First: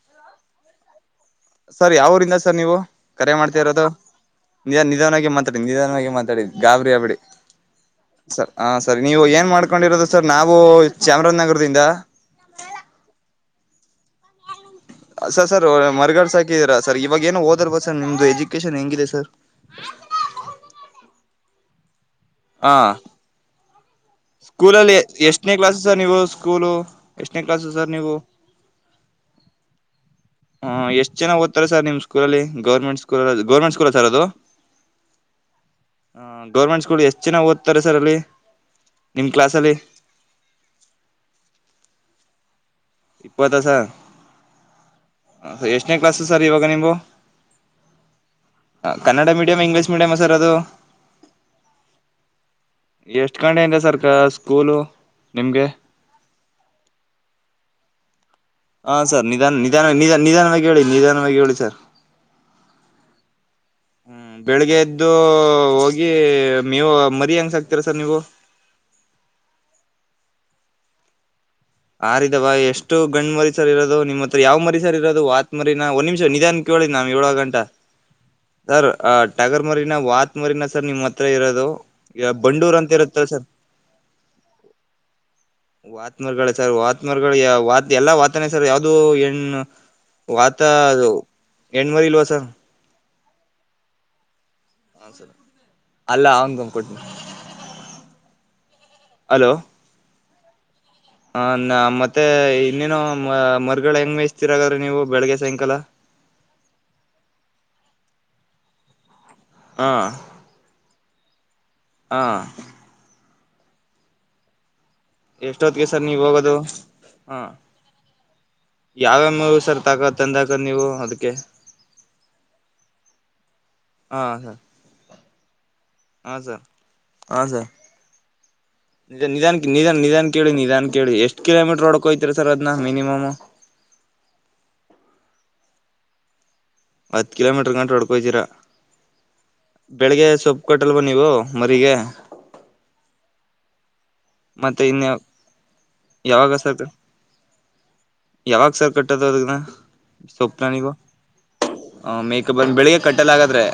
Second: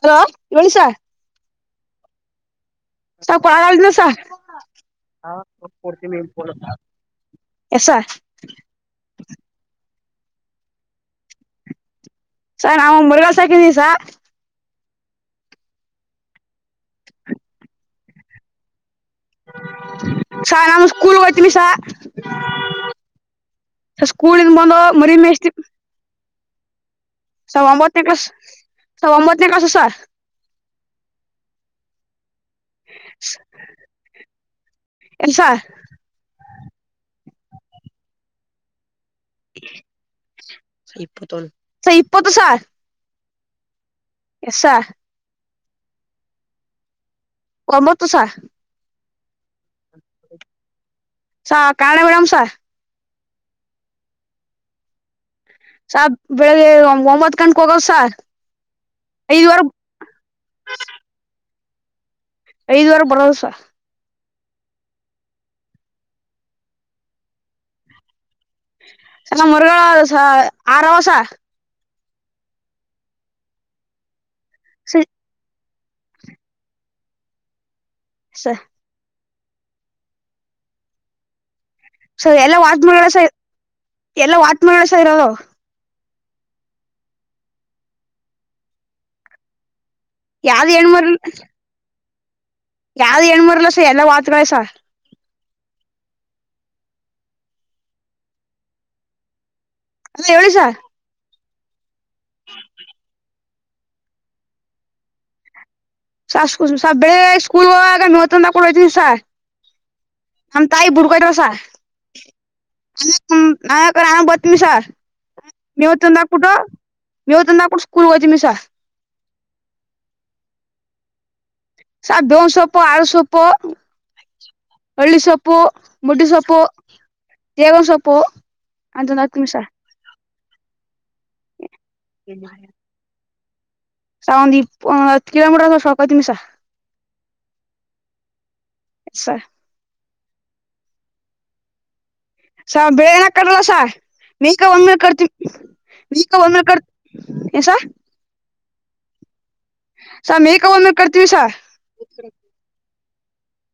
Hello ಇಳಿಸ sir ಯಾವಊರಿಂದ sir ನೀವು ಕರೆ ಮಾಡ್ತಾ ಇರೋದು ಆಗಲ್ನ ಸರ್ ನಿ ನಿಧವನವಾಗಿ ಮಾತಾಡಿ ನಿಧವಾನವಾಗಿ ಮಾತಾಡಿ ಗಾಬರಿ ಹಬಡಿ ಎಸ್ ಸರ್ ಹ ಸರಿ ನೀವು ಏನ್ ಮಾಡ್ಕೊಂಡಿರೋದು ಸರ್ ನಾವು ಚಾಮರಾಜನಗರದಿಂದ ಸ ನಾವು ಮುರುಗಾಳ ಸಾಕಿದೀವಿ ಸ ಸ ಸರ್ ಮರ್ಗಡ್ ಸಾಾಕಿದರಾ ಸರ್ ಇವಾಗ ಏನು ಹೋದರ್ಬ ಸರ್ ನಿಮ್ದು ಎಜುಕೇಶನ್ ಹೆಂಗಿದೆ ಸರ್ ಸಾರ ನಾಮ ಕೂಲ್ಗೋಯ್ತನಿಷ ಹಾ ಸ್ಕೂಲಿಂದ ಬಂದ ಮರಿ ಮೆಸ್ತಿ ಸ್ಕೂಲ್ ಎಷ್ಟನೇ ಕ್ಲಾಸ್ ಸರ್ ನೀವು. ಸರ್ ಒಂಬತ್ತನೇ ಕ್ಲಾಸ್ ಸರ್ ಎಷ್ಟು ಜನ ಓದ್ತಾರೆ ಸರ್ ನಿಮ್ಮ good day government school government school sir ಅದು ಎನ್ ಸರ್ ಗರ್ಮೆಂಟ್ ಸ್ಕೂಲ್ ಎಷ್ಟ ಚೆನ್ನಾಗಿ ಓದುತ್ತಾರೆ ಸರ್ ಅಲ್ಲಿ ನಿಮ್ ಕ್ಲಾಸ್ ಅಲ್ಲಿ ಇಪ್ಪತ್ತು ಸಾರ್ [unintelligible] ಇಪ್ಪ ದಸ ಎಸಾ ಸರ್ ಎಷ್ಟನೇ ಕ್ಲಾಸಸ್ ಸರ್ ಇವಾಗ ನಿ್ು ಕಮತು sir Kannada medium English medium sir ಅದು ಸ ಕಾಣ ಉಡಾಮಸ ಎಷ್ಟ್ ಗಂಡ ಇಿಂದ ಸರ್ಕ ಸ್ಕೂಲು ನಿಮ್ಗೆ ಸ ಬೆಳಿಗ್ಗೆ ಒಂಬತ್ ಗಂಕ್ ಹೋಗವ್ ಸಾರ್ ಹಾ ಸರ್ ನಿಧಾನ ನಿಧಾನ ನಿಧ ನಿಧಾನವಾಗಿ ಹೇಳಿ ನಿಧಾನವಾಗಿ ಹೇಳಿ ಸರ್ ಐದವರೆ ಬರೋದುಸ ಹ್ಮ್ ಬೆಳಿಗ್ಗೆ ಎದ್ದು ಹೋಗಿ ನೀವು ಮರಿ ಹೆಂಗ್ಸಕ್ತಿೀರ ಸರ್ ನೀವು ಚಲ ಮುರುಗಸ ಆರವಸ ಆರಿದ ಬಾ ಎಷ್ಟು ಗಂಡ್ ಮರಿಸರ್ ಇರೋದು ನಿಮ್ಮ ಯಾವ ಮರಿ ಸರ್ ಇರೋದು ಮರಿ ನಾ ಒಂದ ನಿಮಿಷ ನಿಧಾನ ಕೇಳಿದ ನಾವ್ ಏಳ ಗಂಾ ಸರ್ ಸ ಅ ಟಗರ್ ಮರಿನಾ ವಾತ್ ಮರಿನ ಸರ್ ನಿಮ್ ಹತ್ರ ಇರೋದು ಸೊ ಎಲ್ಲ ಬಂಡೂರ್ ವಾತ್ ಅಂತ ಮಾಡೋಳಸ ಇರುತ್ತಲ್ಲ ಸರ್ ಎಲ್ಲ ವಾತ್ ಮಾಡೋಸ ಇರೋದು ನಳ ಸರ್ ವಾತ ಮಾರ್ಗಳ ವಾ ಎಲ್ಲಾ ವಾತನ ಸರ್ ಯಾವ್ದು ಹೆಣ್ಣು ವತ ಯಾವ್ದು ಹೆಣ್ಣು ಅದು ಮರಿ ಹೆಣ್ಮರಿ ಇಲ್ ಸ ಯಾವ್ದ್ ಣ್ಮೂರ್ಲಲ್ಲಸ ಎಲ್ಲ ವಾತಸ ಅಲ್ಲ ಅವಂಗ ಕೊಟ್ನಿ ಅಲೋ ಅಲ್ಲ ಎವಸ ಹ ನ ಮತ್ತೆ ಇನ್ನೇನು ಮರಗಳ ಹೆಂಗ್ ಮೇಸ್ತಿೀರಗ್ರೀ ನೀವು ಬೆಳಿಗ್ಗೆ ಸಾಯಂಕಾಲ ಸ ಸ ಬೆಳ ಸ್ಕೂಲ್ಾಗ ನವತ್ತ ಕೊೊಂಡ ಹಯ್ತೀನಿ ಸ ಹಾ ಕತಸಾ ಹಾ ಹ್ಮ ನಾ ನಾನ ಬರ್ತ್ತನಿ ಸರ್ ಮೇ ಎಷ್ಟೊತ್ತಿಗೆ ಹೊ ಸರ್ ನೀವ್ ತಂದಬಿಟ್ಟು ಹೋಗೋದು ಮ ಹೊ ತಂದಾಗಟ್ಟು ಸ್ಕೂಲ್ಗ ಮಿ ಸರ್ ಮೂರು ಸರ್ ತಾಕ ತಂದಾಕತ್ ನೀವು ಅದ್ಕೆ ಸಾಕ್ ದೋವ್ ಸೊಪ್ಪು, ಆರು ಸೊಪ್ಪು. ಹಾ ಸರ್ ಹಳ್ಳಿ ಸೊಪ್ಪು, ಮುಡ್ಡಿ ಹಾ ಸೊಪ್ಪು, ಸರ್ ದೇಗಂ ಸೊಪ್ಪು. ಅಂತಂದ ನಿನ್ ಹಾಕ್ತೀನಿ ಸ ನಿಧಾನ್ ನಿನ್ ನಿಧಾನ್. ಕೆೇಳು ನಿಧಾನ್ ಕೇಳು ಎಷ್ಟ್ ಕಿಲೋಮೀಟ್ರ್ ಹೊಡ್ಕೋಯ್ತೀರ ಸರ್ ಅದ್ನ ಮಿನಿಮಮ್? ತಕೋತಿವ್ ಸಾ ಹತ್ ಕಿಲೋಮೀಟರ್ ಗಂಟ ಹೊಡ್ಕೊಯ್ತಿರ ಸ ಬೆಳಿಗ್ಗೆ ಸೊಪ್ಪು ಕೊಟ್ಟಲ್ವ ನೀವು ಮರಿಗೆ? ಸ ಬೇನ [unintelligible] ಸ ಮೇಕ ಮತ್ತೆ ಒಂದ ಇನ್ನು ಕಡ್ತೀ, ಮೇಕ ಯಾವಾಗ ಒಂದ ಕ ಏನ್ ಸಾ [inaudible] ಯಾವಗ್ ಸರ್ ಕಟ್ಟೋದು ಅದುನ್ನ? ಸ ಮೇಕ ಬಂದ್ಮೇಲ್ ಕಟ್ ತೀವ್ ಸ ಮೇಕಪ್ ಬಂದು ಬೆಳಿಗ್ಗೆ ಕಟ್ಟಲ್ಲ ಆಗಾದ್ರೆ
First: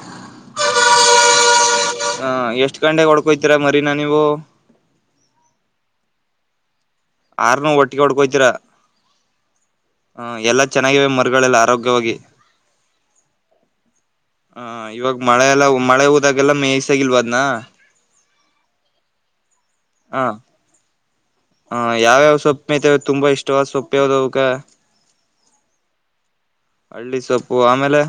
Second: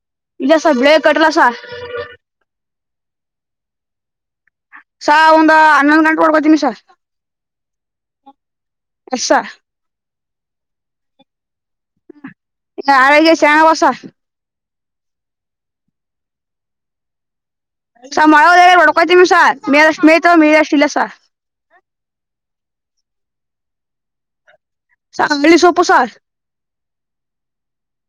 ಇಲ್ಲ ಸ ಬೆಳೆ ಕಟ್ಲಾ ಸ ಗಂಟೆಗ್ ಹೊಡ್ಕೊಯ್ತೀರ ಮರಿನ ನೀವು? ಸ ಒಂದ್ ಹನ್ನೊಂದ್ ಗಂಟೆ ಓದ್ಕೋತಿನಿ ಸರ್. ಆರ್ನುೂ ಒಟ್ಟಿಗೆ ಹುಡ್ಕೋಯ್ತಿರಾ. ಹಸ ಹ ಎಲ್ಲಾ ಚೆನ್ನಾಗಿವೆ ಮರುಗಳೆಲ್ಲ ಆರೋಗ್ಯ ಆರೋಗ್ಯ ಶಾಣ ವಸ ಹ ಇವಾಗ ಮಳೆಯೆಲ್ಲ ಮಳೆ ಹೋದಾಗೆಲ್ಲ ಮೇಯ್ಸಾಗಿಲ್ವಾ ಅದ್ನಾ. ಸರ್ ಮಳೇಲೆನೇ ಹೊಡ್ಕೋತೀನಿ ಸರ್ ಹಾ ಹ ಯಾವ್ಯಾವ ಸೊಪ್ಪ ಮೇತೇ ತುಂಬಾ ಇಷ್ಟ. [unintelligible] ಸೊಪ್ಪ್ಯೆೋಗ ತೋಗಕ ಚಂಗ್ಲಿ ಸೊಪ್ಪು ಸಾರ್ ಹಳ್ಳಿ ಸೊಪ್ಪು ಆಮೇಲೆ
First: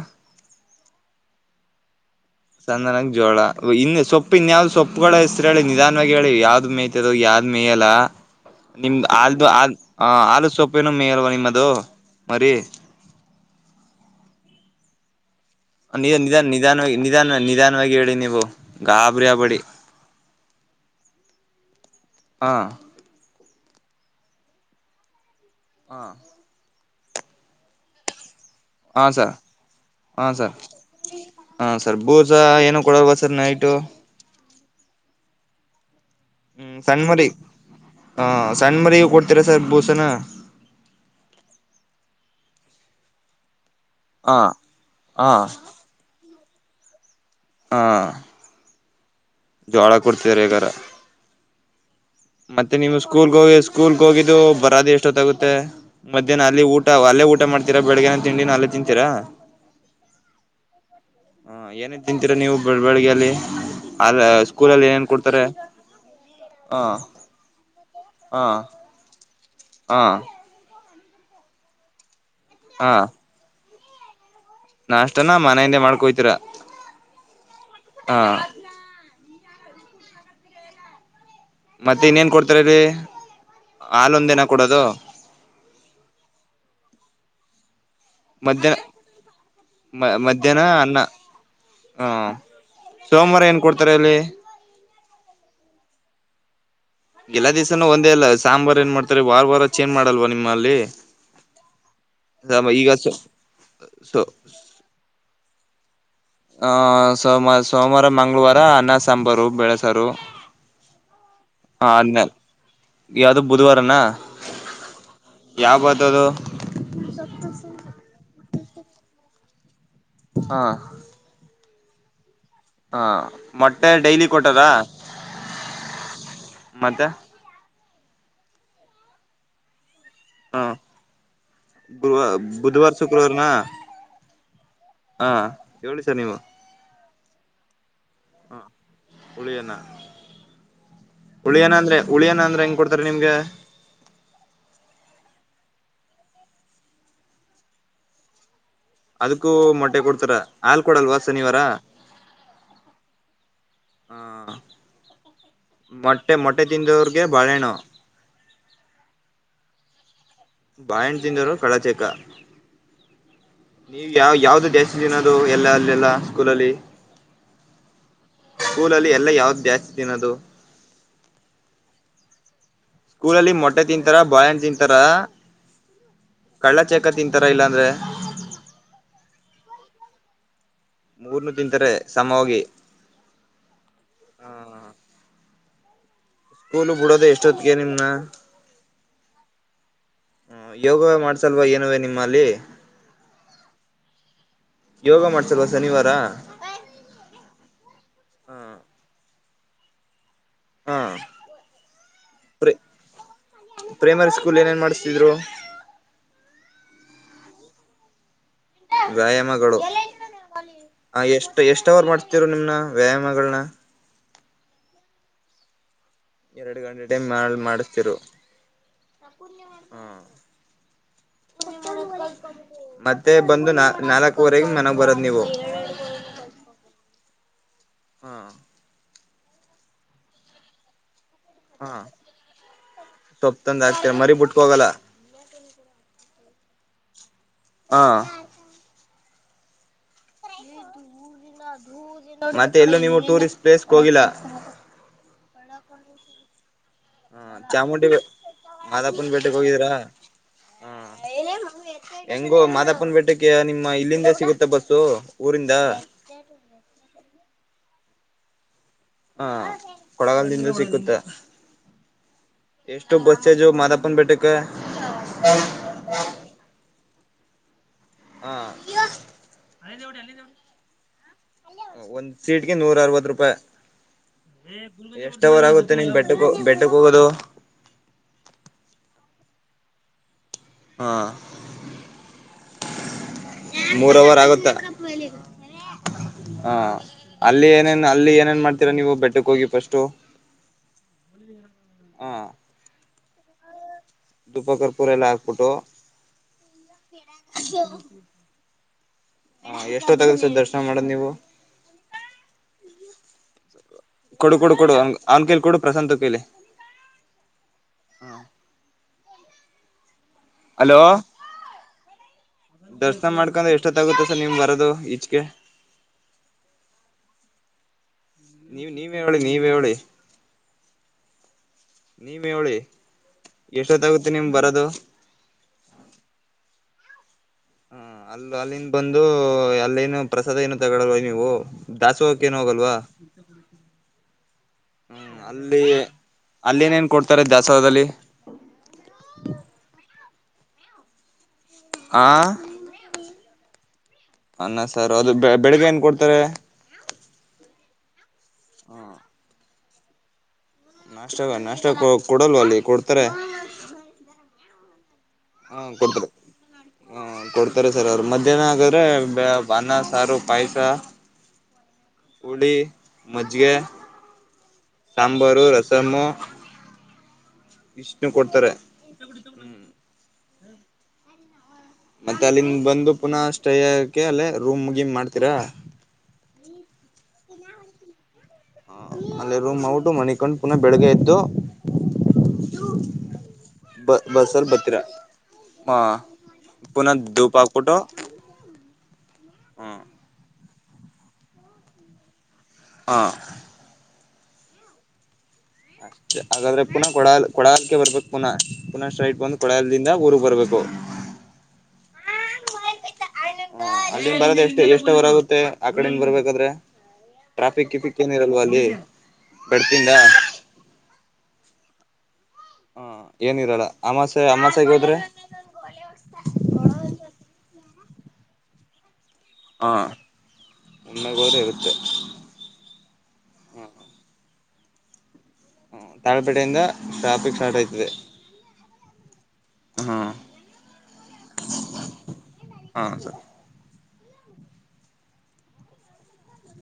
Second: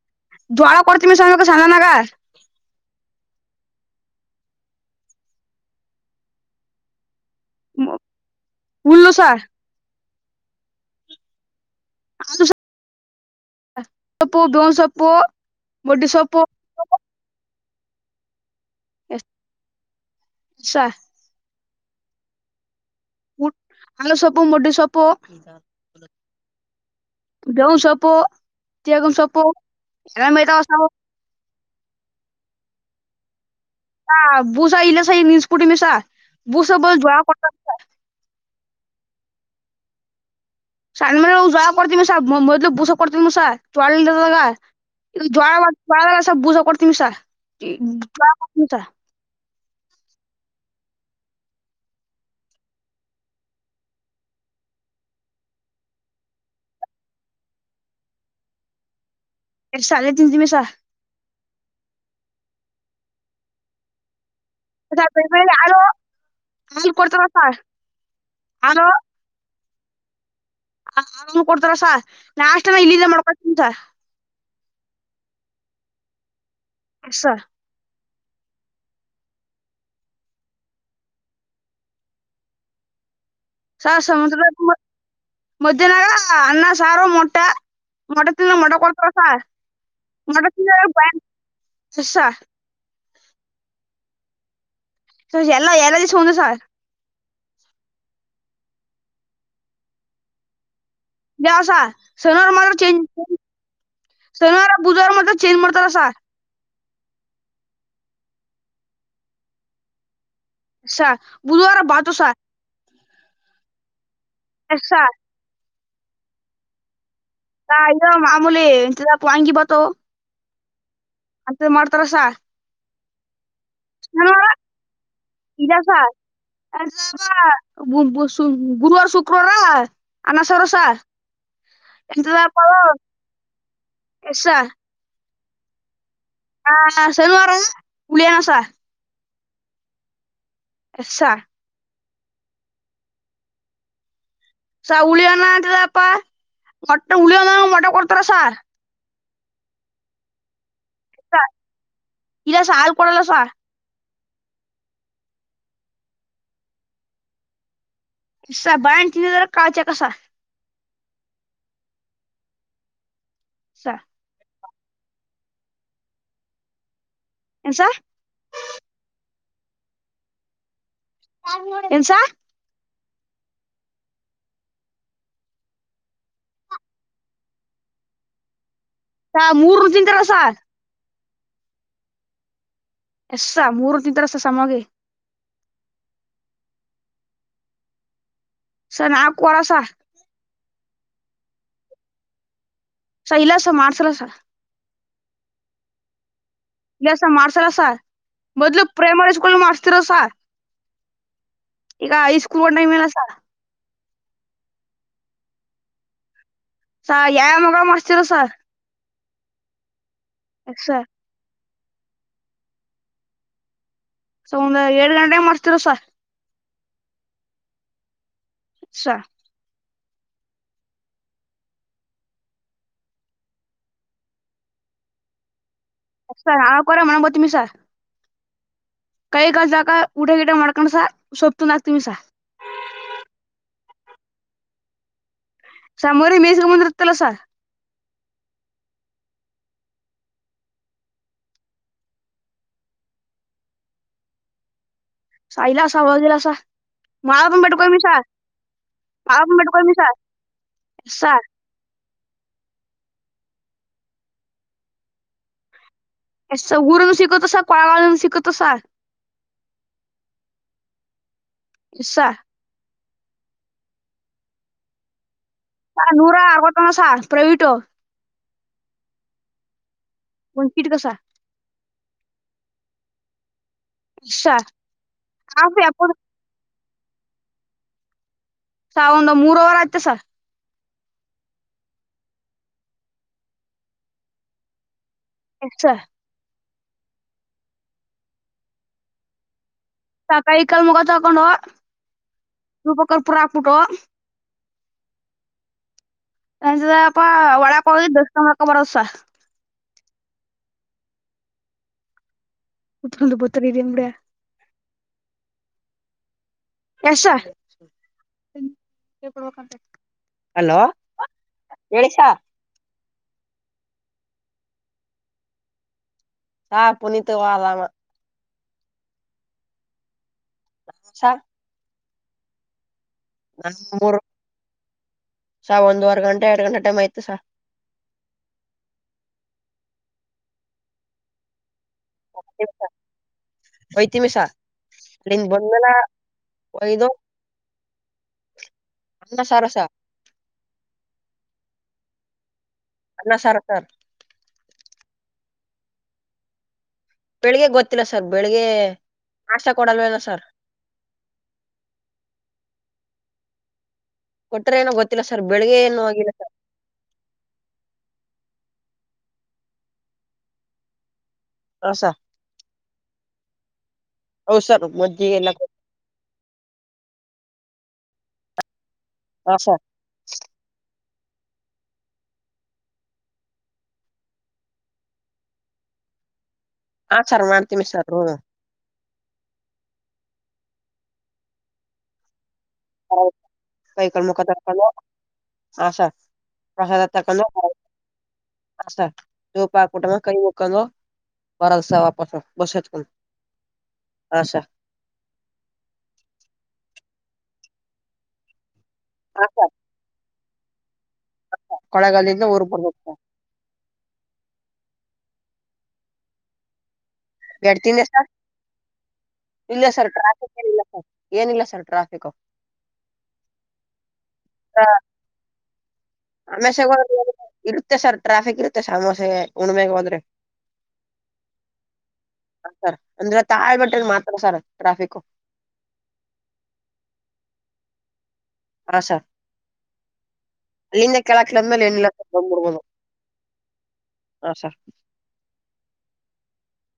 ಜ್ವಾಳ ಕೊಡ್ತೀವ್ ಸಾ ಸಾನ ಮಾಗ [unintelligible] ಚಂದನಾಗ ಜೋಳ ಇನ್ನು ಸೊಪ್ಪ ಇನ್ಯಾವ್ ಸೊಪ್ಪುಗಳ ಹೆಸರ ಹೇಳಿ ನಿಧಾನವಾಗಿ ಹೇಳಿ ಯಾವ್ದ ಮೇತ ಅದ ಯಾರ್ ಮೇಯಲ್ಲ ನಿಮ್ದ್ ಹುಲ್ಲು ಸರ್ ಹಾಲ್ದು ಹಾಲ್ ಹ ಆಲು ಸೊಪ್ಪಿನು ಮೇಯಲ್ವಾ ನಿಮ್ಮದು? ಮರಿ ಪ್ಪ ಸ... [inaudible] ಒ ನಿಧಾನ್ ನಿಧಾನ ನಿಧಾನ್ವಾಗಿ ನಿಧಾನ ನಿಧಾನ ಹಾ ಹೇಳಿ ನೀವು ಗಾಬರಿ ಅಬೇಡಿ. ಸರ್ ಹಾ ಹಲ ಸೊಪ್ಪು ಮೊಡ್ಡಿ ಸೊಪ್ಪು [unintelligible] ಹಾ ಬೇವುನ್ ಸೊಪ್ಪು ಹಾ ತೇಗನ್ ಸರ್ ಸೊಪ್ಪು ಎಲ್ಲ ಹಾ ಸರ್ ಮೇಯ್ತಾವ ಹ ಸರ್ ಬೂಸ ಕೊಡಲ್ವಾ ಸರ್ ನೈಟ್ ಹ ಬೂಸ ಇಲ್ಲಸ ನಿಲ್ಸಿಬಿಟಿವಿ ಸ ಬೂಸ ಹ್ಮ್ ಬದ್ಲು ಸಣ್ಣ ಜ್ವಳ ಮರಿ ಕಾಟವಿ ಸ ಹ ಸಣ್ಣ ಮರಿಗೂ ಕೊಡ್ತೀರಾ ಸರ್ ಬೋಸನ ಸಣ್ಣಮರಿಗು ಜೋಳ ಕೊಡ್ತೀವಿ ಸ ಮೊದಲು ಬೂಸ ಕೊಡ್ತಿದ್ದೀಮು ಸ ಜ್ವಳ ಇಲ್ದಿದಾಗ ಹ ಇದು ಹ ಜ್ವಳ ಜಳ ಎ ಬೂಸ ಕೊಟ್ಟ ತಿಂ ಸ ಹ [unintelligible] ಜೋಳ ಕೊಡ್ತಾರೆ ಅಗರ ಮತ್ತೆ ನಿವು್ ಸ್ಕೂಲ್ಗ ಹೋಗಿ ಸ್ಕೂಲ್ ಹೋಗಿದ್ದು ಬರದ ಎಷ್ಟೊತ್ತಾಗುತ್ತೆ ಮಧ್ಯಾಹ್ನ ಅಲ್ಲಿ ಊಟ ಅಲ್ಲೇ ಊಟ ಮಾಡ್ತೀರಾ ಬೆಳಗ್ನ ತಿಂಡಿ ಅಲ್ಲೇ ತಿಂತೀರಾ ಎ ಸಾ ಆಲೆ ತಿಂತಿಮಿ ಸ ಹ ಏನೇ ತಿಂತೀರಾ ನೀವು ಬೆಳ್ ಬೆಳಗೆಯಲ್ಲಿ ಅಲ್ಲಿ ಸ್ಕೂಲಲ್ಲಿ ಏನೇನ್ ಬೆಳ್ ಕೊಡ್ತಾರೆ ಬೆಳ್ಗೆ ಹಾಲು ಹ ಹಾಲ್ ಕೋಡ್ ಹ ಹ ಹಲೋ ಹ ಆ ಕೊಡ್ತಾರೆ ಸ ನಷ್ಟ ಹ ಇಲ್ಲಿಂದ ಮಾಡ್ಕೊಂಡ್ ಒಯ್ತಿಮಿ ಸ ನಾಷ್ಟನ ಮನೆಯಿಂದೆ ಮಾಡ್ಕೊಒಯ್ತಿರ ಆ ಸ ಹ ಮತ್ತೆ ಇನ್ನೇನ್ ಕೊಡ್ತಾರೆ ಇಲ್ಲಿ ಹಾಲೊಂದೇನ ಕೊಡೋದು [unintelligible] ಸಾರು ಮೊಟ್ಟಾ ಮೊಟ ತಿನ್ ಮಧ್ಯಾಹ್ನ ಮೊಟಕೊಡ್ತಾರಸ ಮ ಮೊಟ ಮಧ್ಯಾಹ್ನ ಅನ್ನ ಬಾಳೆನ್ ಹ ಸೋಮವಾರ ಏನ್ ಅಲ್ಲಿ ಸ ಎಲ್ಲ ಎಲ್ಲ ದ ದಿಸು ಒಂದೇ ಸಾರ್ ಎಲ್ಲ ದಿಸಾ ಒಂದೇ ಅಲ್ಲ ಸಾಂಬಾರ್ ಏನ್ ಮಾಡ್ತಾರೆ ವಾರ ವಾರ ಚೇಜ್ ಮಾಡಲ್ವ ನಿಮ್ಮಲ್ಲಿ ಶನಿವಾರ ಮಾತ್ರ ಚೆಂಜ ಈಗ ಮಾಡ್ತಾರಾ ಸೊ ಶಾನಿವಾರ ಬುಧುವಾರ ಮಾತ್ರ ಚೇಂಜ ಮಾಡ್ತರ್ ಸ ಆ ಸೋಮಾರ ಸೋಮವಾರ ಮಂಗಳವಾರ ಅನ್ನ ಸಾಂಬಾರು ಬೆಳೆಸಾರ ಸಹ ಬುಧವಾರ ಬತ ಸಾರ್ ಯಾವದು ಬುಧವಾರನಾ ಹಾ ಸರ್ ಯಾವ ಬತಅದು [unintelligible] ಮೂಲಿ ಪಾಂಗಿ ಬರ್ತಾವು. ಹಾ ಅಂತ ಮಾಡ್ತಾರಸ. ಹಾ. ಮೊಟ್ಟೆ ಡೈಲಿ ಶನಿವಾರ ಕೊಟಾರ ಇದೆ ಸರ್ ಮತ್ತೆ [unintelligible] ಗುರುವಾರ ಶುಕ್ರವಾರಾ ಅನ್ನ ಹ ಸರಸ ಗುರುವ ಎಂತದ ಪೋ ಬುಧವಾರ ಶುಕ್ರವಾರನ ಎಷ್ಟ್. ಹಾ ಹೇಳಿ ಸರ್ ನೀವು. ಹಾ ಸಲ್ವಾರ. ಹುಲಿಯಂಸ್ ಹುಳಿ ಅನ್ನ. ಸರ್ ಹುಳಿ ಏನಂದ್ರೆ ಉಳಿಯನ ಅಂದ್ರೆ ಹೆಂಗ್ ಕೊಡ್ತಾರೆ ನಿಮ್ಗೆ ಸ ಹುಳಿಯಣ ಅಂತಿದಪ್ಪ ಮೊಟ್ಟೆ ಹುಳಿಯನ ಮೊಟ್ಟೆ ಕೊಡ್ತಾರಸ ಅದಕ್ಕೂ ಮೊಟ್ಟೆ ಕೊಡ್ತಾರ. ಹಾಲ್ ಕೊಡಲ್ವಾ ಶನಿವಾರ ಇಲ್ಲಸ ಹಾಲ್ ಕೊಡಲ್ಲಸ ಹಾ ಮೊಟ್ಟೆ ಮೊಟ್ಟೆ ತಿಂದವ್ರಗೆ ಬಾಳೆಣ ಸರ್ ಬಾಳೆ ಹಣ್ಣ ತಿಂದಿದ್ರ ಕಾಳ್ ಚೇಕ್ ಸರ್. ಬಾಳೆ ಹಣ್ಣ ತಿಂದರು ಕಳಚೇಕ. ಸ ನೀವು ಯಾವ ಯಾವ್ದು ಜಾಸ್ತಿ ತಿನ್ನೋದು ಎಲ್ಲಾ ಅಲ್ಲೆಲ್ಲ ಸ್ಕೂಲಲ್ಲಿ. ಏನ್ ಸ ಸ್ಕೂಲಲ್ಲಿ ಎಲ್ಲೇ ಯಾವ್ದ್. ಜಾಸ್ತ್ ದಿನದು. ಎಲ್ಸ ಸ್ಕೂಲಲ್ಲಿ ಮೊಟ್ಟೆ ತಿಂತಾರ ಬಾಳೆ ಹಣ್ಣ ತಿಂತಾರ ಕಳ್ಳ ಚೆಕ್ಕ ತಿಂತಾರ ಇಲ್ಲಾಂದ್ರೆ. ಸ ಮೂರು ತಿಿಂದ ರಸ ಮೂರ್ನು ತಿಂತಾರೆ ಸಮ ಹೋಗಿ ಎಸ್ ಸರ್ ಮೂರ್ ತಿಂತರೆ ಸಾಮಾಗ್ರಿ ಅಯ್ತಿ. ಸ್ಕೂಲು ಬಿಡೋದು ಎಷ್ಟೊತ್ತಿಗೆ ನಿಮ್ನ. ಸ ನಾಲ್ಕ ವರಸ ಹ ಯೋಗ ಮಾಡ್ಸಲ್ವ ಏನುವೇ ನಿಮ್ಮಲ್ಲಿ ಸ ಇಲ್ಲ ಸ ಮಾಡ್ಸರಸ ಯೋಗ ಮಾಡ್ಸಲ್ವಾ ಶನಿವಾರ. ಇಲ್ಲ ಸ ಹ ಕ ಮಸ್ತಿರ ಸಾ ಹ್ಮ ಈಗ ಹೈಸ್ಕೂಂಡ್ [unintelligible] ಪ್ರೈಮರಿ ಸ್ಕೂಲ್ ಏನೇನ್ ಮಾಡಿಸ್ತಿದ್ರು. ಸ ಯಾವ್ ಯಾವ್ ವ್ಯಾಯಾಮ ಮಾಡಿಸ್ತೀರಾ ಸರ್. ವ್ಯಾಯಾಮಗಳು ಅಸಾ ಹ ಎಷ್ಟ್ ಎಷ್ಟ್ ಅವರ್ ಮಾಡ್ತಿರ ನಿಮ್ನ ವ್ಯಾಯಾಮಗಳ್ನ ಸೌ್ರ ಏಳ ಗಂಟೆಗೆ ಮಾಡ್ತಿೀರ ಸ ಎರಡು ಗಂಟೆ ಟೈಮ್ ಮಾಡ ಮಾಡಸ್ತಿರು ಸ ಹಾ ಪೂರ್ಣ್ಯ ಮಾಡ್ ಹ್ಮ ಮತ್ತೆ ಬಂದು ನಾ ನಾಲ್ಕುವರೆಗೆ ಮನೆಗ್ ಬರದ್ ನೀವು ಸ ನಾ ಕೊರ ಮಂಬತ್ತೀ ಮಿ ಸರ್ ಹಾ ಕೈಗಾ ಜಕ ಊಟ ಗಿಟ ಮಾಡ್ಕೊಂಡ್ ಸಾ ಹಾ ಸೊಪ್ತಂದಾಕ್ ಮರೀ ಬುಟ್ಕೊಗಲ್ಲ ಸಮ್ರ ಮೇಸ ಮುಂದ ತ್ತಲಸರ್ ಹಾ ಮತ್ತೆ ಎಲ್ಲೂ ನೀವು ಟೂರಿಸ್ಟ್ ಪ್ಲೇಸ್ಗ್ ಹೋಗಿಲ್ಲ ಸಾ ಇಲ್ಲ ಸಾರ್ ಹೋಗಿಲ್ಲ ಸಾ ಹ ಮಾದಪ್ಪನ್ ಬೆಟ್ಕ್ ಹೋಗಿವ್ನಿ ಚಾಮುಂಡಿ ಸಾರ್, ಮಾದಾಪುನ್ ಬೆಟ್ಟಕ್ಕೆ ಮಾದಪ್ಪನ್ ಬೆಟ್ಕ್ ಹೋಗಿದೀರಾ ಹೋಗಿವ್ನಿ ಸಾರ್, ಹ ಸಾರ್ ಹೆಂಗೋ ಮಾದಪ್ಪನ ಬೆೇಟಕ ನಿಮ್ಮ ಇಲ್ಲಿಂದ ಸಿಗುತ್ತೆ ಬಸ್ಸು ಊರಿಂದ ಎಷ್ಟ ಊರು ಸಿಗುತ್ತ ಸ ಕೊಳಗ ಸಿಕ್ಕುತ್ತ ಸರ್ ಹಾ ಕೊಡಗಲ್ದಿಂದ ಸಿಕ್ಕುತ್ತ ಇಸ ಎಷ್ಟು ಬಸ್ ಚಾರ್ಜು ಮಾದಪ್ಪನ್ ಬೆೇಟ್ಟುಕ್ಕೆ? ಸಾರ್ ನೂರ ಅರ್ವತ್ತೊಂದು ಸಾ ಪ್ರವಟ ಹಾ ಒಂದ್ ಸೀಟ್ಗ ಸ [inaudible] ಒಂದ್ ಸೀಟ್ಗೆ ನೂರ ಅರವತ್ತು ರೂಪಾಯಿ ಎಸ್ ಸ ಎಷ್ಟವರ ಕಾಫಿ ಆಗುತ್ತೆ ನಿನ್ ಎಪ್ಪತ್ತು ಬೆಟ್ಟ ಬೆಟ್ಟ ಎದ ಸ ಒಂದು ಮೂರ್ ಅವವರ್ ಆಯ್ತ ಸ ಹಾ ಮೂರವರ್ ಆಗುತ್ತಾ ಎಸ್ [inaudible] ಹ ಅಲ್ಲಿ ಏನೇನ್ ಅಲ್ಲಿ ಏನೇನ್ ಮಾಡ್ತೀರಾ ನೀವು ಬೆಟ್ಟಕ್ ಹೋಗಿ ಫಸ್ಟ್ ಸಾ ಕೈಯಿ ಕಲ್ ಮುಕ ತೊಳ್ಕೊನ್ಡೂ ಹಾ [unintelligible] [unintelligible] ತುಪ್ಪ ಕರ್ಪೂರೆ ಎಲ್ಲ ಹಾಕ್ಬಿಟ್ಟು ಎಂಪ್ಪ ಒಳಕ ದಶಕನ್ ಹಕ ಬರೋದಸ ಎಷ್ಟೊ ತಗಲ್ಸ ದರ್ಶನ ಮಾಡದು್ ನೀವು ಬತರಿ ಕೊಡು ಕೊಡು ಕೊಡು ಹಂಗ ಅವ್ನ್ ಕೇಲಿ ಕೊೂಡು ಪ್ರಶಾಂತ ಕಲಿ ಕೆಸ ಹಲೋ ಎಲೀಷಾ ದರ್ಶನ ಮಾಡ್ಕೊಂಡ್ರೆ ಎಷ್ಟೊತ್ತಾಗುತ್ತೆ ಸರ್ ನಿಮ್ ಬರೋದು ಈಚ್ಗೆ ಹಾ ಪುನಿತ್ ವಲಾಮ ನೀವ ನೀವ್ ಹೇಳಿ ನೀವ್ ಹೇಳಿ ಅಾ ನೀವೇ ಹೇಳಿ ಎಷ್ಟೊತ್ತಾಗುತ್ತೆ ನಿಮ್ ಬರೋದು ಒಂದುವರೆ ಗಂಟೆ ಎರಡು ಗಂಟೆ ಟೈಮ್ ಆಯ್ತು ಸರ್ ಹ ಅಲ್ಲ ಅಲ್ಲಿಂದ ಬಂದು ಅಲ್ಲಿೇನು ಪ್ರಸಾದ ಏನು ತಗಳಲ್ವ ನೀವು ದಾಸೋಹಕ್ಕ ಏನ್ ಹೋಗಲ್ವಾ ಒಯ್ತೀಮಿ ಸಾ ಅಲ್ಲಿಂದ ಅಲ್ಲಿ ಬಂದ್ಮೇಲ ಅಲ್ಲಿ ನೇನ್ ಒಯ್ದು ಕೊಡ್ತಾರೆ ದಾಸೋಹದಲ್ಲಿ ಅನ್ನ ಸಾರ ಸರ್ ಆ ಅನ್ನ ಸಾರ ಸರ್ ಅಣ ಸರ್ ಅದು ಬೆಳಿಗ್ಗೆ ಏನ್ ಕೊಡ್ತಾರೆ ಬೆಳಿಗ್ಗೆ ಗೊತ್ತಿಲ್ಲ ಸರ್ ಬೆಳಿಗ್ಗೆ ನಾಷ್ಟ ಕೊಡಲು ವದ ಸರ್ ನಾಷ್ಟ ನಾಷ್ಟ ಕೊಡಲ್ವ ಅಲ್ಲಿ ಕೊಡ್ತಾರೆ ಕೊಟ್ರ ನೋ ಗೊ ಹಾ ಕೊಟ್ಟಾರೆ ಹ ಕೊಡ್ತಾರೆ ಸರ್ ಅವ್ರ ಮ ನಗ್ರ ಭಾನ ಸಾರು ಪಾಯಸ ಹಾ ಸರ್ ಹುಲಿ ಮಜ್ಜಿಗೆ ಹೌದು ಸರ್ ಮಜ್ಜಿಗೆ ಎಲ್ಲ ಸಾಂಬಾರು ರಸಮು ಇಷ್ಟು ಕೊಡ್ತಾರೆ ಹ ಹ್ಮ್ ಹಾ ಮತ್ತೆ ಅಲ್ಲಿಂದ ಬಂದು ಪುನಃ ಸ್ಟೇ ಯಕೆ ಅಲ್ಲೇ ರೂಮ್ ಮುಗಿಮ ಮಾಡ್ತೀರಾ ಹಾ ಸರ್ ಮಾಡ್ತೀನಿ ಸರ್ ಹ ಅಲ್ಲಿೆ ರೂಮ್ ಔಟು ಮನಿಕಂಡು ಪುನಃ ಬೆಳಗ್ ಎ್ದು ಕೈ ಕಳ ಮುಖ ತಕ್ಕ ಬರ್ತೀರಾ ಹಾ ಆಸಾ ಪ್ರಸಾದ ಪುನಃ ತಕ್ಕೊಂಡ ಧೂಪ ಹಾಕ್ಬಿಟ್ಟು ಆಸ ಹ್ಮ ಚೋಪಾಟ್ಟ ಕೈ ಕ ವರದಸ ವಾಪಸ ಬಸತ್ಕ ಹಾ ಆ ಸ ಅಷ್ಟೆ ಹಾಗಾದ್ರೆ ಪುನಃ ಕೊಡಲ್ ಕೊಡಲ್ಕ ಬರ್ಬೇಕಕ್ ಪುನಃ ಪುಃ ಸ್ಟೈಟ್ ಬಂದು ಕೊಡಲ್ದಿಂದ ಊರು ಬರ್ಬೇಕು ಬೊ ಕೊಳ್ಳೇಗಾಲಿಂದ ಊರಿಗೆ ಬರಬೇಕು ಹ ಅಲ್ಲಿನ್ ಬರದ ಎಷ್ಟ್ ಎಷ್ಟ ವರ ಆಗುತ್ತೆ ಆ ಕಡಿಂದ ಬರ್ಬೇಕಾದ್ರೆ ಟ್ರಾಫಿಕ್ ಗಡ್ತಿಂದೆ ಗಿಫಿಕ್ ಸರ್ ಏನಿರಲ್ವಾ ಅಲ್ಲಿ ಇಲ್ಲ ಬೆಡ್ತಿಂದ ಸರ್ ಟ್ರಾಫಿಕ್ ಏನಲ್ಲ ಸರ್ ಏನಿಲ್ಲ ಸರ್ ಟ್ರಾಫಿಕ್ ಹಾ ಏನಿರಲ್ಲ ಅಮ್ಮ ಸಾಯ ಅಮ್ಮ ಸಹಿಗೆ ಹೋದ್ರೆ ಅಮೇಶಾಗ ಹೋದ್ರೆ ಇರುತ್ತೆ ಸರ್ ಟ್ರಾಫಿಕ್ ಇರುತ್ತೆ ಸಮೋಸೆ ಹಾ ಉಣ್ಣೆಗೆ ಹೋದ್ರೆ ಇರುತ್ತೆ ಸರ್ ಅಂದ್ರೆ ತಾಯ ಬಟನ್ ಮಾತ್ರ ಸರ್ ಟ್ರಾಫಿಕ್ ಹ ತಾಳಪೇಟೆಯಿಂದ ಟ್ರಾಫಿಕ್ ಸ್ಟಾರ್ಟ್ ಆಯ್ತದೆ ಹಾ ಸರ್ ಹಾ ಅಲ್ಲಿಂದ ಕಿಳ ಕಿಳ್ಮೇಲೆ ಎನ್ನಲ್ಲ ಬಂದ್ ಬಿಡಬಹುದು ಹಾ ಸರ್. ಹಾ ಸರ್